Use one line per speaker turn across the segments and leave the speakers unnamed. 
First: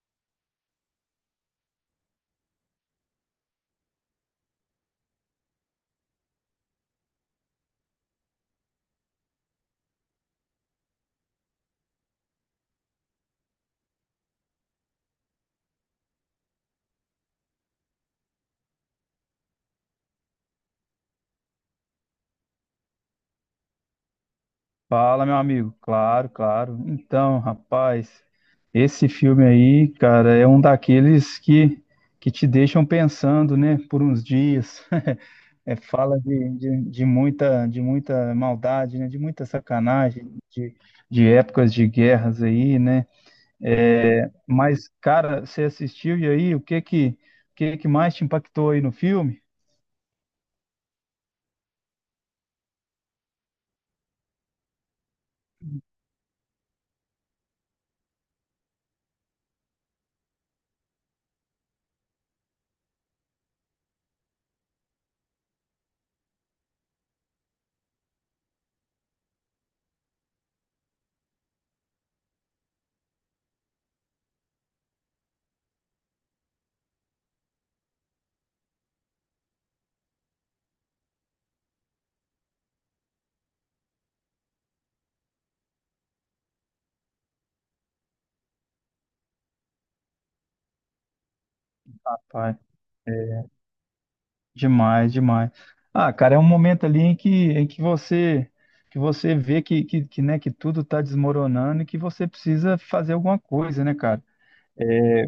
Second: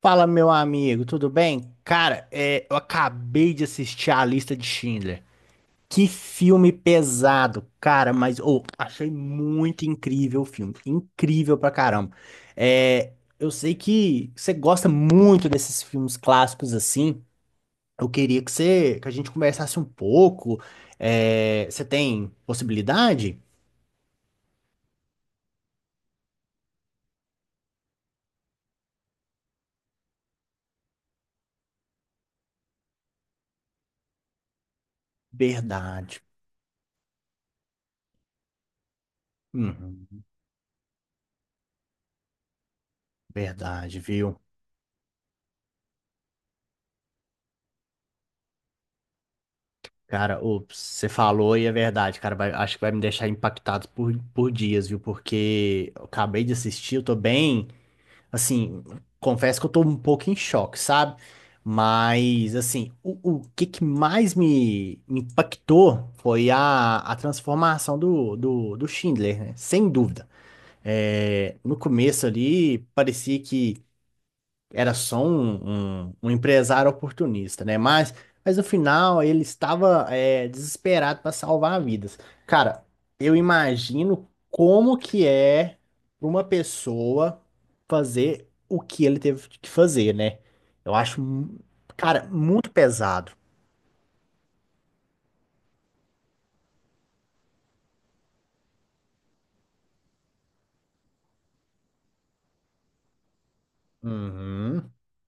Fala, meu amigo, tudo bem? Cara, eu acabei de assistir a lista de Schindler. Que filme pesado, cara, mas ô, achei muito incrível o filme. Incrível pra caramba. É, eu sei que você gosta muito desses filmes clássicos assim. Eu queria que a gente conversasse um pouco. Você tem possibilidade?
Fala, meu amigo. Claro, claro. Então, rapaz, esse filme aí, cara, é um daqueles que te deixam pensando, né, por uns dias. Fala
Verdade.
de muita maldade, né, de muita
Uhum,
sacanagem, de épocas de guerras aí, né?
verdade,
É,
viu?
mas, cara, você assistiu e aí, o que que mais te impactou aí no filme?
Cara, ô, você falou e é verdade, cara. Acho que vai me deixar impactado por dias, viu? Porque eu acabei de assistir, eu tô bem. Assim, confesso que eu tô um pouco em choque, sabe? Mas, assim, o que que mais me impactou foi a transformação do Schindler, né? Sem dúvida. É, no começo ali, parecia que era só um empresário oportunista, né? Mas no final ele estava desesperado para salvar vidas. Cara, eu imagino como que é pra uma pessoa fazer o que ele teve que fazer, né? Eu acho, cara,
Rapaz.
muito pesado.
Demais, demais. Ah, cara, é um momento ali em que você vê né, que tudo está desmoronando e que você precisa fazer alguma coisa, né, cara?
Uhum,
É,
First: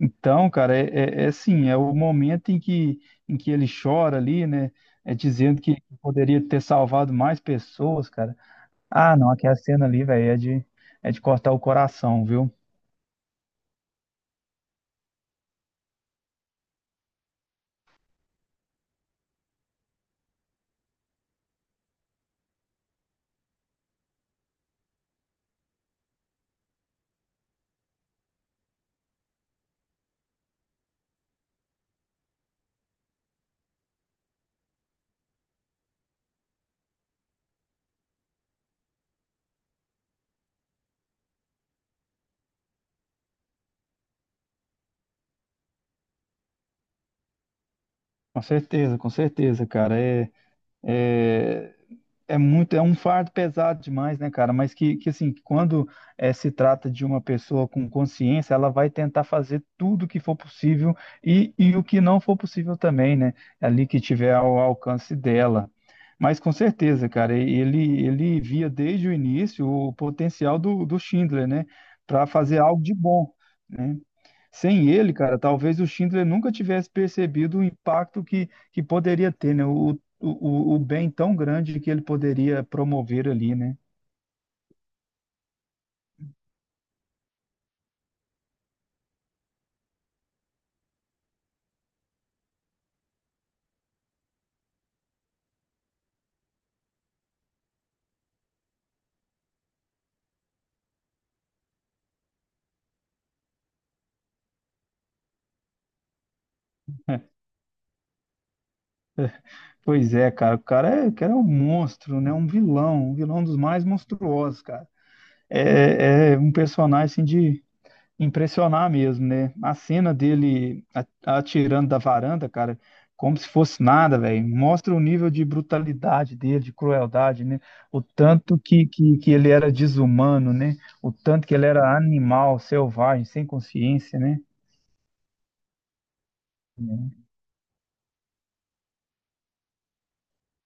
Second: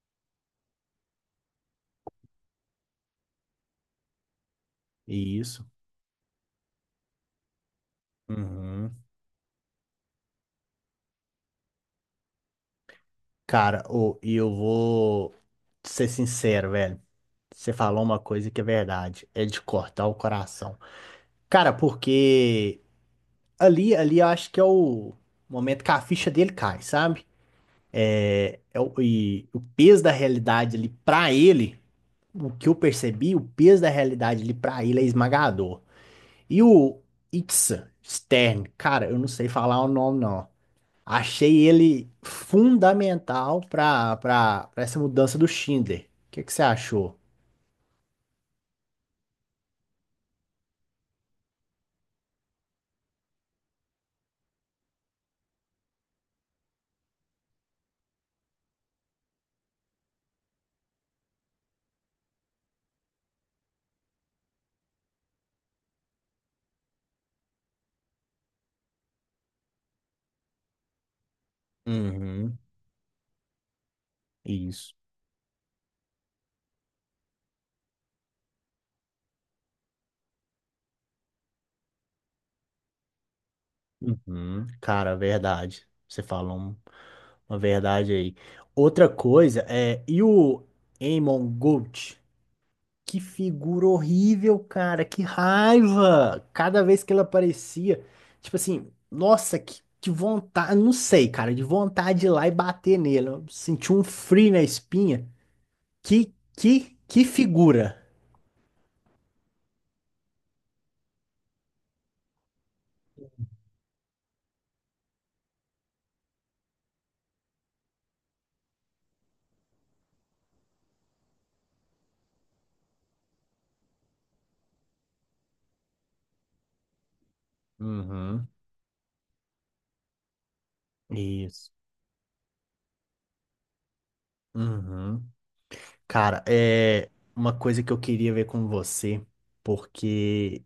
então, cara, é assim, é o momento em que ele chora ali, né? É dizendo
isso.
que poderia ter salvado mais pessoas, cara.
Uhum.
Ah, não, aquela cena ali, velho, é de cortar o coração, viu?
Cara, ô, e eu vou ser sincero, velho. Você falou uma coisa que é verdade, é de cortar o coração. Cara, porque ali, ali eu acho que é o momento que a ficha dele cai, sabe? E o peso da realidade ali pra ele, o que eu percebi, o peso da realidade ali pra ele é esmagador. E o Itzhak Stern, cara, eu não sei falar o nome não. Achei ele fundamental pra essa mudança do Schindler. O que que você achou?
Com certeza, cara. É, é muito, é um fardo pesado demais, né, cara? Mas que assim, quando se trata de uma pessoa com consciência, ela vai tentar fazer tudo o que for possível e o que não for possível também, né? Ali que tiver ao alcance dela. Mas com certeza, cara, ele via desde o início o potencial do, do Schindler, né? Para fazer
Uhum,
algo de bom, né? Sem
isso.
ele, cara, talvez o Schindler nunca tivesse percebido o impacto que poderia ter, né? O bem tão grande que ele poderia promover ali, né?
Uhum. Cara, verdade. Você falou. Uma verdade aí. Outra coisa é, e o Amon Gold? Que figura horrível, cara, que raiva! Cada vez que ele aparecia, tipo assim, nossa, que vontade, não sei, cara, de vontade de ir lá e bater nele. Eu senti um frio na espinha. Que que figura!
Pois é, cara, o cara é um monstro, né? Um vilão dos mais monstruosos, cara. É um personagem assim, de, impressionar mesmo, né? A cena dele atirando da varanda, cara, como se fosse nada, velho. Mostra o nível de brutalidade dele, de crueldade, né? O
Uhum.
tanto que, que, que ele era desumano, né? O tanto que ele
Isso.
era animal, selvagem, sem consciência, né?
Uhum. Cara, é uma coisa que eu queria ver com você, porque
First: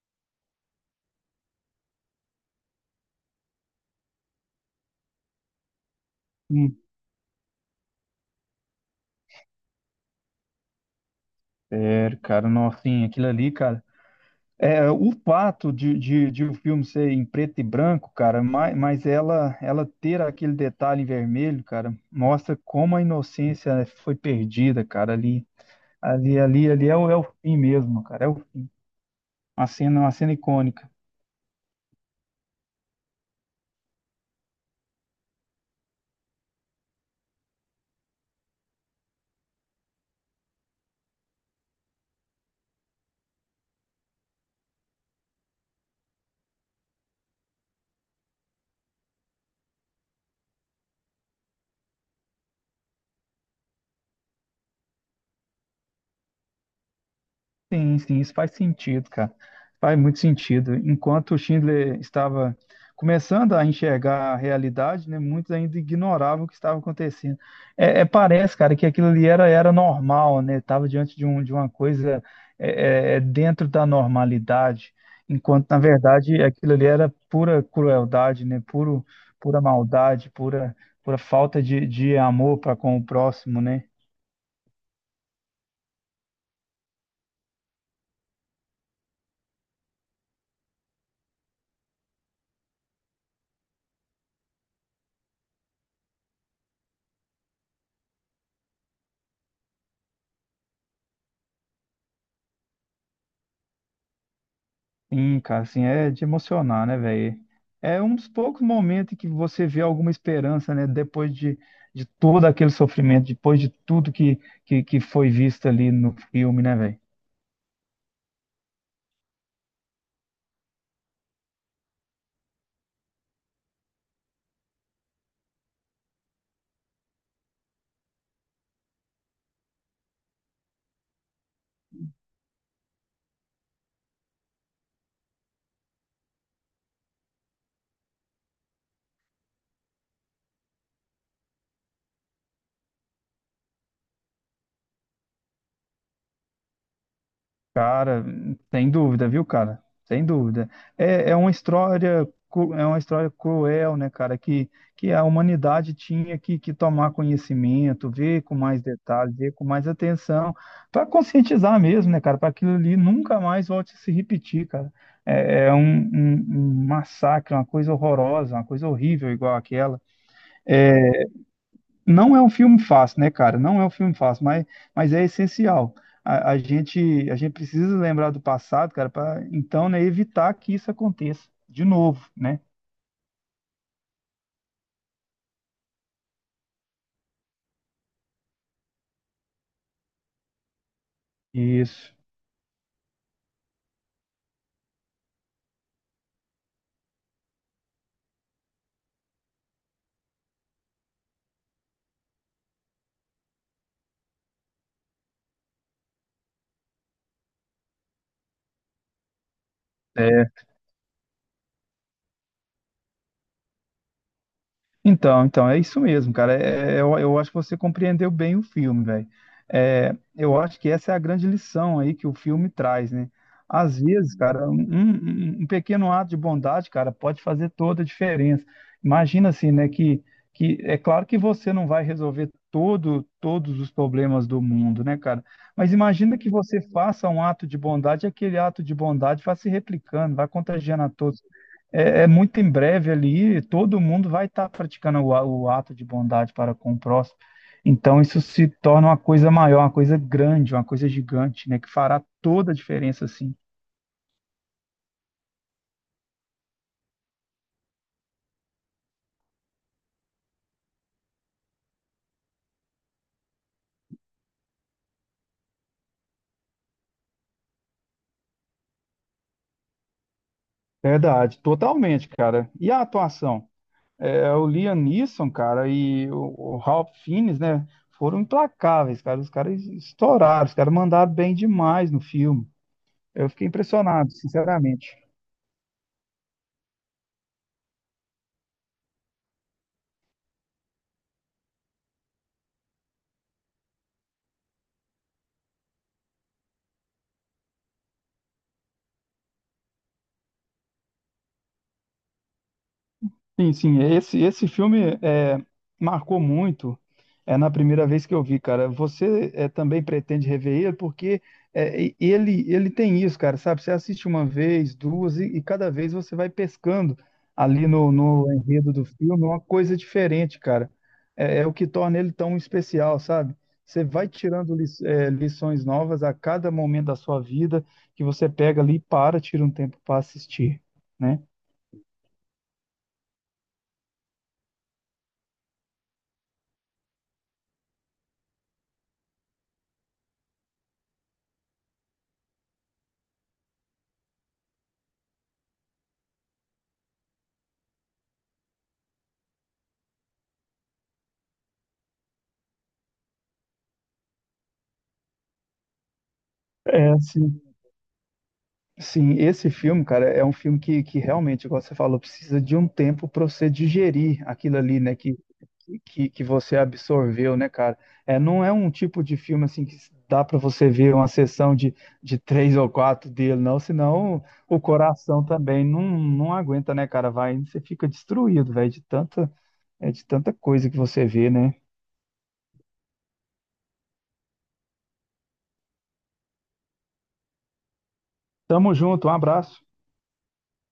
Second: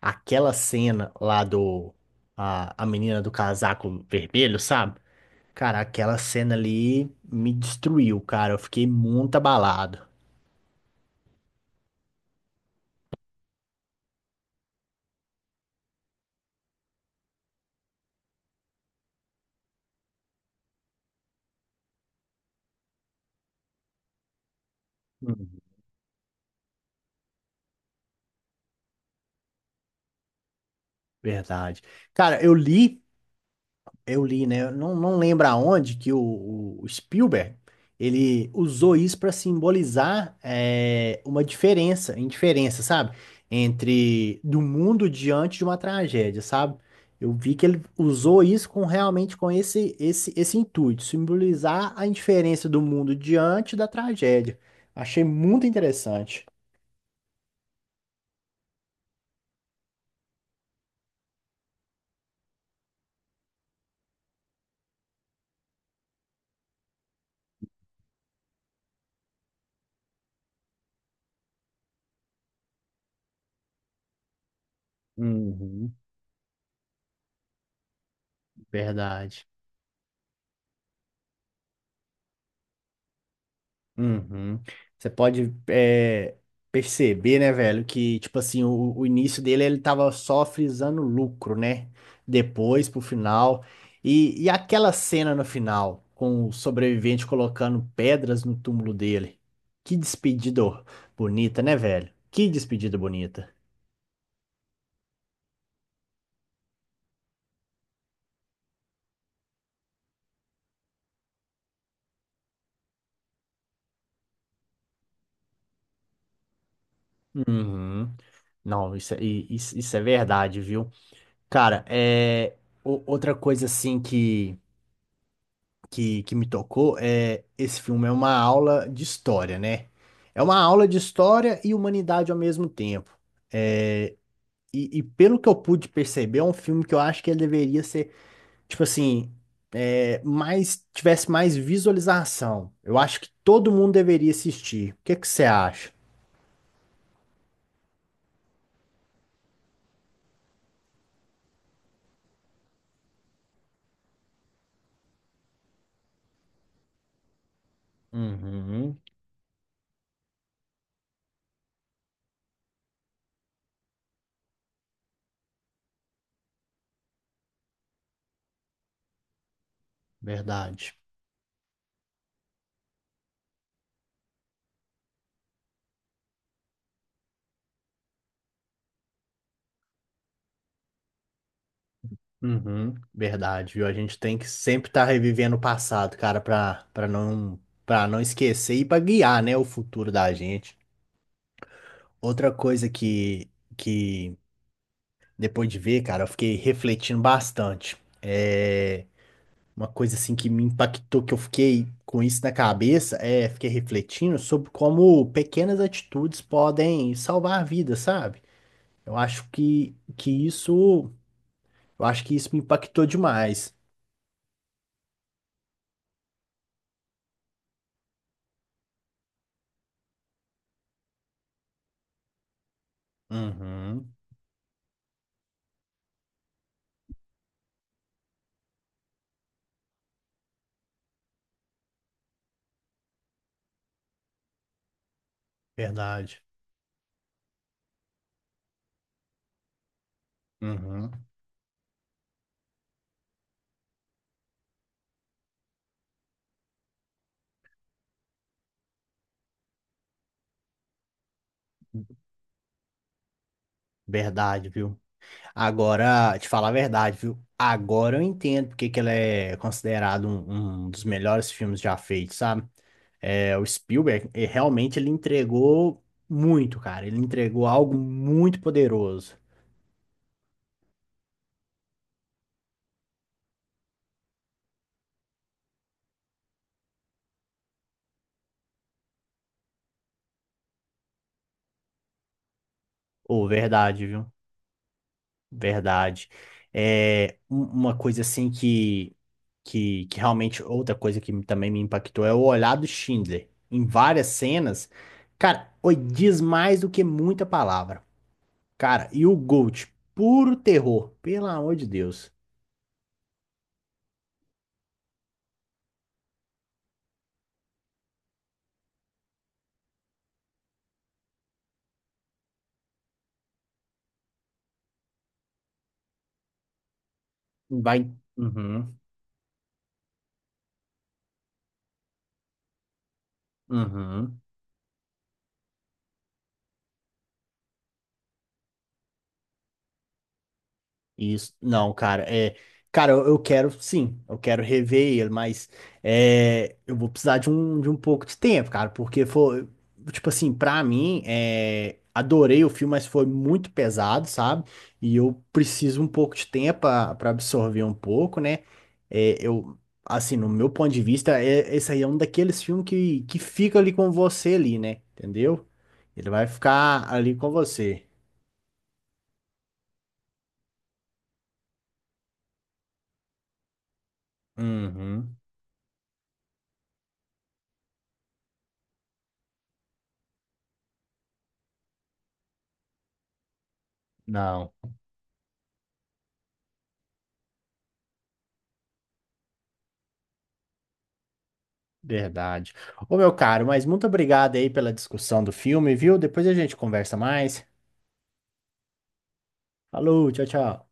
aquela cena lá do. A menina do casaco vermelho, sabe? Cara, aquela cena
Hum,
ali me destruiu, cara. Eu fiquei muito abalado.
sério, cara, nossa, assim, aquilo ali, cara. É, o fato de o filme ser em preto e branco, cara, mas ela ter aquele detalhe em vermelho, cara, mostra como a inocência foi perdida, cara, ali,
Hum,
ali é o, é o fim mesmo, cara, é o, uma cena icônica.
Verdade. Cara, eu li. Eu li, né? Eu não, não lembro aonde que o Spielberg ele usou isso para simbolizar uma indiferença, sabe? Entre do mundo diante de uma tragédia, sabe? Eu vi que ele usou isso com realmente com esse intuito, simbolizar a indiferença do mundo diante da tragédia. Achei muito interessante.
Sim, sim, isso faz sentido, cara. Faz muito sentido. Enquanto o Schindler estava começando a enxergar a realidade, né, muitos ainda ignoravam o que estava acontecendo. Parece, cara, que aquilo ali era, era normal, né? Estava diante de, um, de uma coisa é dentro da normalidade, enquanto, na
Uhum.
verdade, aquilo ali era pura crueldade, né? Puro,
Verdade.
pura maldade, pura, pura falta de amor para com o próximo, né?
Uhum. Você pode perceber, né, velho, que, tipo assim, o início dele, ele tava só frisando lucro, né? Depois, pro final. E aquela cena no final, com o sobrevivente colocando pedras no túmulo dele. Que despedida bonita, né, velho? Que despedida bonita.
Sim, cara, assim, é de emocionar, né, velho? É um dos poucos momentos em que você vê alguma esperança, né, depois de todo aquele sofrimento, depois de tudo que foi visto ali no filme, né, velho?
Uhum. Não, isso, isso, isso é verdade, viu? Cara, é outra coisa assim que me tocou é esse filme é uma aula de história, né? É uma aula de história e humanidade ao mesmo tempo. E pelo que eu pude perceber, é um filme que eu acho que ele deveria ser, tipo assim, tivesse mais visualização. Eu acho que todo mundo deveria assistir. O que é que você acha?
Cara, sem dúvida, viu, cara? Sem dúvida. É, é uma história, é uma história cruel, né, cara? Que a humanidade tinha que tomar conhecimento, ver com mais
Uhum,
detalhes, ver com mais atenção, para conscientizar mesmo, né, cara? Para aquilo ali nunca mais volte a se repetir, cara. É, é um, um massacre, uma coisa horrorosa, uma coisa horrível igual aquela.
verdade.
Não é um filme fácil, né, cara? Não é um filme fácil, mas é essencial. A, a gente, a gente precisa lembrar do passado, cara, para então, né, evitar que isso aconteça de novo, né?
Uhum. Verdade, viu? A gente tem que sempre estar revivendo o passado, cara, pra, pra não esquecer e pra guiar, né, o futuro da gente.
Isso.
Outra coisa que depois de ver, cara, eu fiquei refletindo bastante. É uma coisa assim que me impactou, que eu fiquei com isso na cabeça, fiquei refletindo sobre como pequenas atitudes podem salvar vidas, sabe? Eu acho que isso, eu acho que isso me impactou demais.
Então, então, é isso mesmo, cara. Eu acho que você compreendeu bem o filme, velho. É, eu acho que essa é a grande lição aí que o filme traz, né? Às
Uhum,
vezes, cara, um pequeno ato de bondade, cara, pode fazer toda a diferença. Imagina assim, né? Que é claro que você não vai resolver todo, todos os problemas do mundo, né, cara? Mas imagina
verdade.
que você faça um ato de bondade, e aquele ato de bondade vai se replicando, vai contagiando a
Uhum,
todos. É muito em breve ali, todo mundo vai estar praticando o, o ato de bondade para com o próximo. Então, isso se torna uma coisa maior, uma coisa grande, uma coisa gigante, né? Que fará toda a diferença, assim.
verdade, viu? Agora, te falar a verdade, viu? Agora eu entendo porque que ele é considerado um, um dos melhores filmes já feitos, sabe? É, o Spielberg, ele, realmente ele entregou muito, cara. Ele entregou algo muito poderoso.
Verdade, totalmente, cara. E a atuação? É, o Liam Neeson, cara, e o Ralph Fiennes, né? Foram implacáveis, cara. Os caras estouraram, os caras mandaram bem demais no filme.
Ô,
Eu fiquei
verdade, viu?
impressionado, sinceramente.
Verdade. Uma coisa assim que realmente, outra coisa que também me impactou é o olhar do Schindler. Em várias cenas, cara, oi, diz mais do que muita palavra. Cara, e o Gold, puro terror, pelo amor de Deus.
Sim, sim, esse filme é, marcou muito é, na primeira vez que eu vi, cara. Você é, também pretende rever ele, porque é, ele, ele tem isso, cara, sabe? Você assiste uma vez, duas, e cada vez você vai pescando ali
Vai,
no, no enredo
uhum,
do filme uma coisa diferente, cara. É, é o que torna ele tão especial, sabe? Você vai
uhum.
tirando é, lições novas a cada momento da sua vida que você pega ali e para, tira um tempo para assistir, né?
Isso, não, cara, cara, eu quero, sim, eu quero rever ele, mas eu vou precisar de de um pouco de tempo, cara, porque foi, tipo assim, pra mim, adorei o filme, mas foi muito pesado, sabe? E eu preciso um pouco de tempo pra pra absorver um pouco, né? É, eu, assim, no meu ponto de vista, esse aí é um daqueles filmes que fica ali com você ali, né? Entendeu? Ele vai ficar
É,
ali com
sim.
você.
Sim, esse filme, cara, é um filme que realmente, igual você falou, precisa de um tempo para você digerir aquilo ali, né,
Uhum.
que você absorveu, né, cara? É, não é um tipo de filme, assim, que dá para você ver uma sessão de três ou quatro dele, não, senão
Não.
o coração também não, não aguenta, né, cara? Vai, você fica destruído, velho, de tanta, é, de tanta coisa que você vê, né?
Verdade. Ô, meu caro, mas muito obrigado aí pela discussão do filme, viu? Depois a gente conversa mais.
Tamo junto, um abraço.
Falou, tchau, tchau.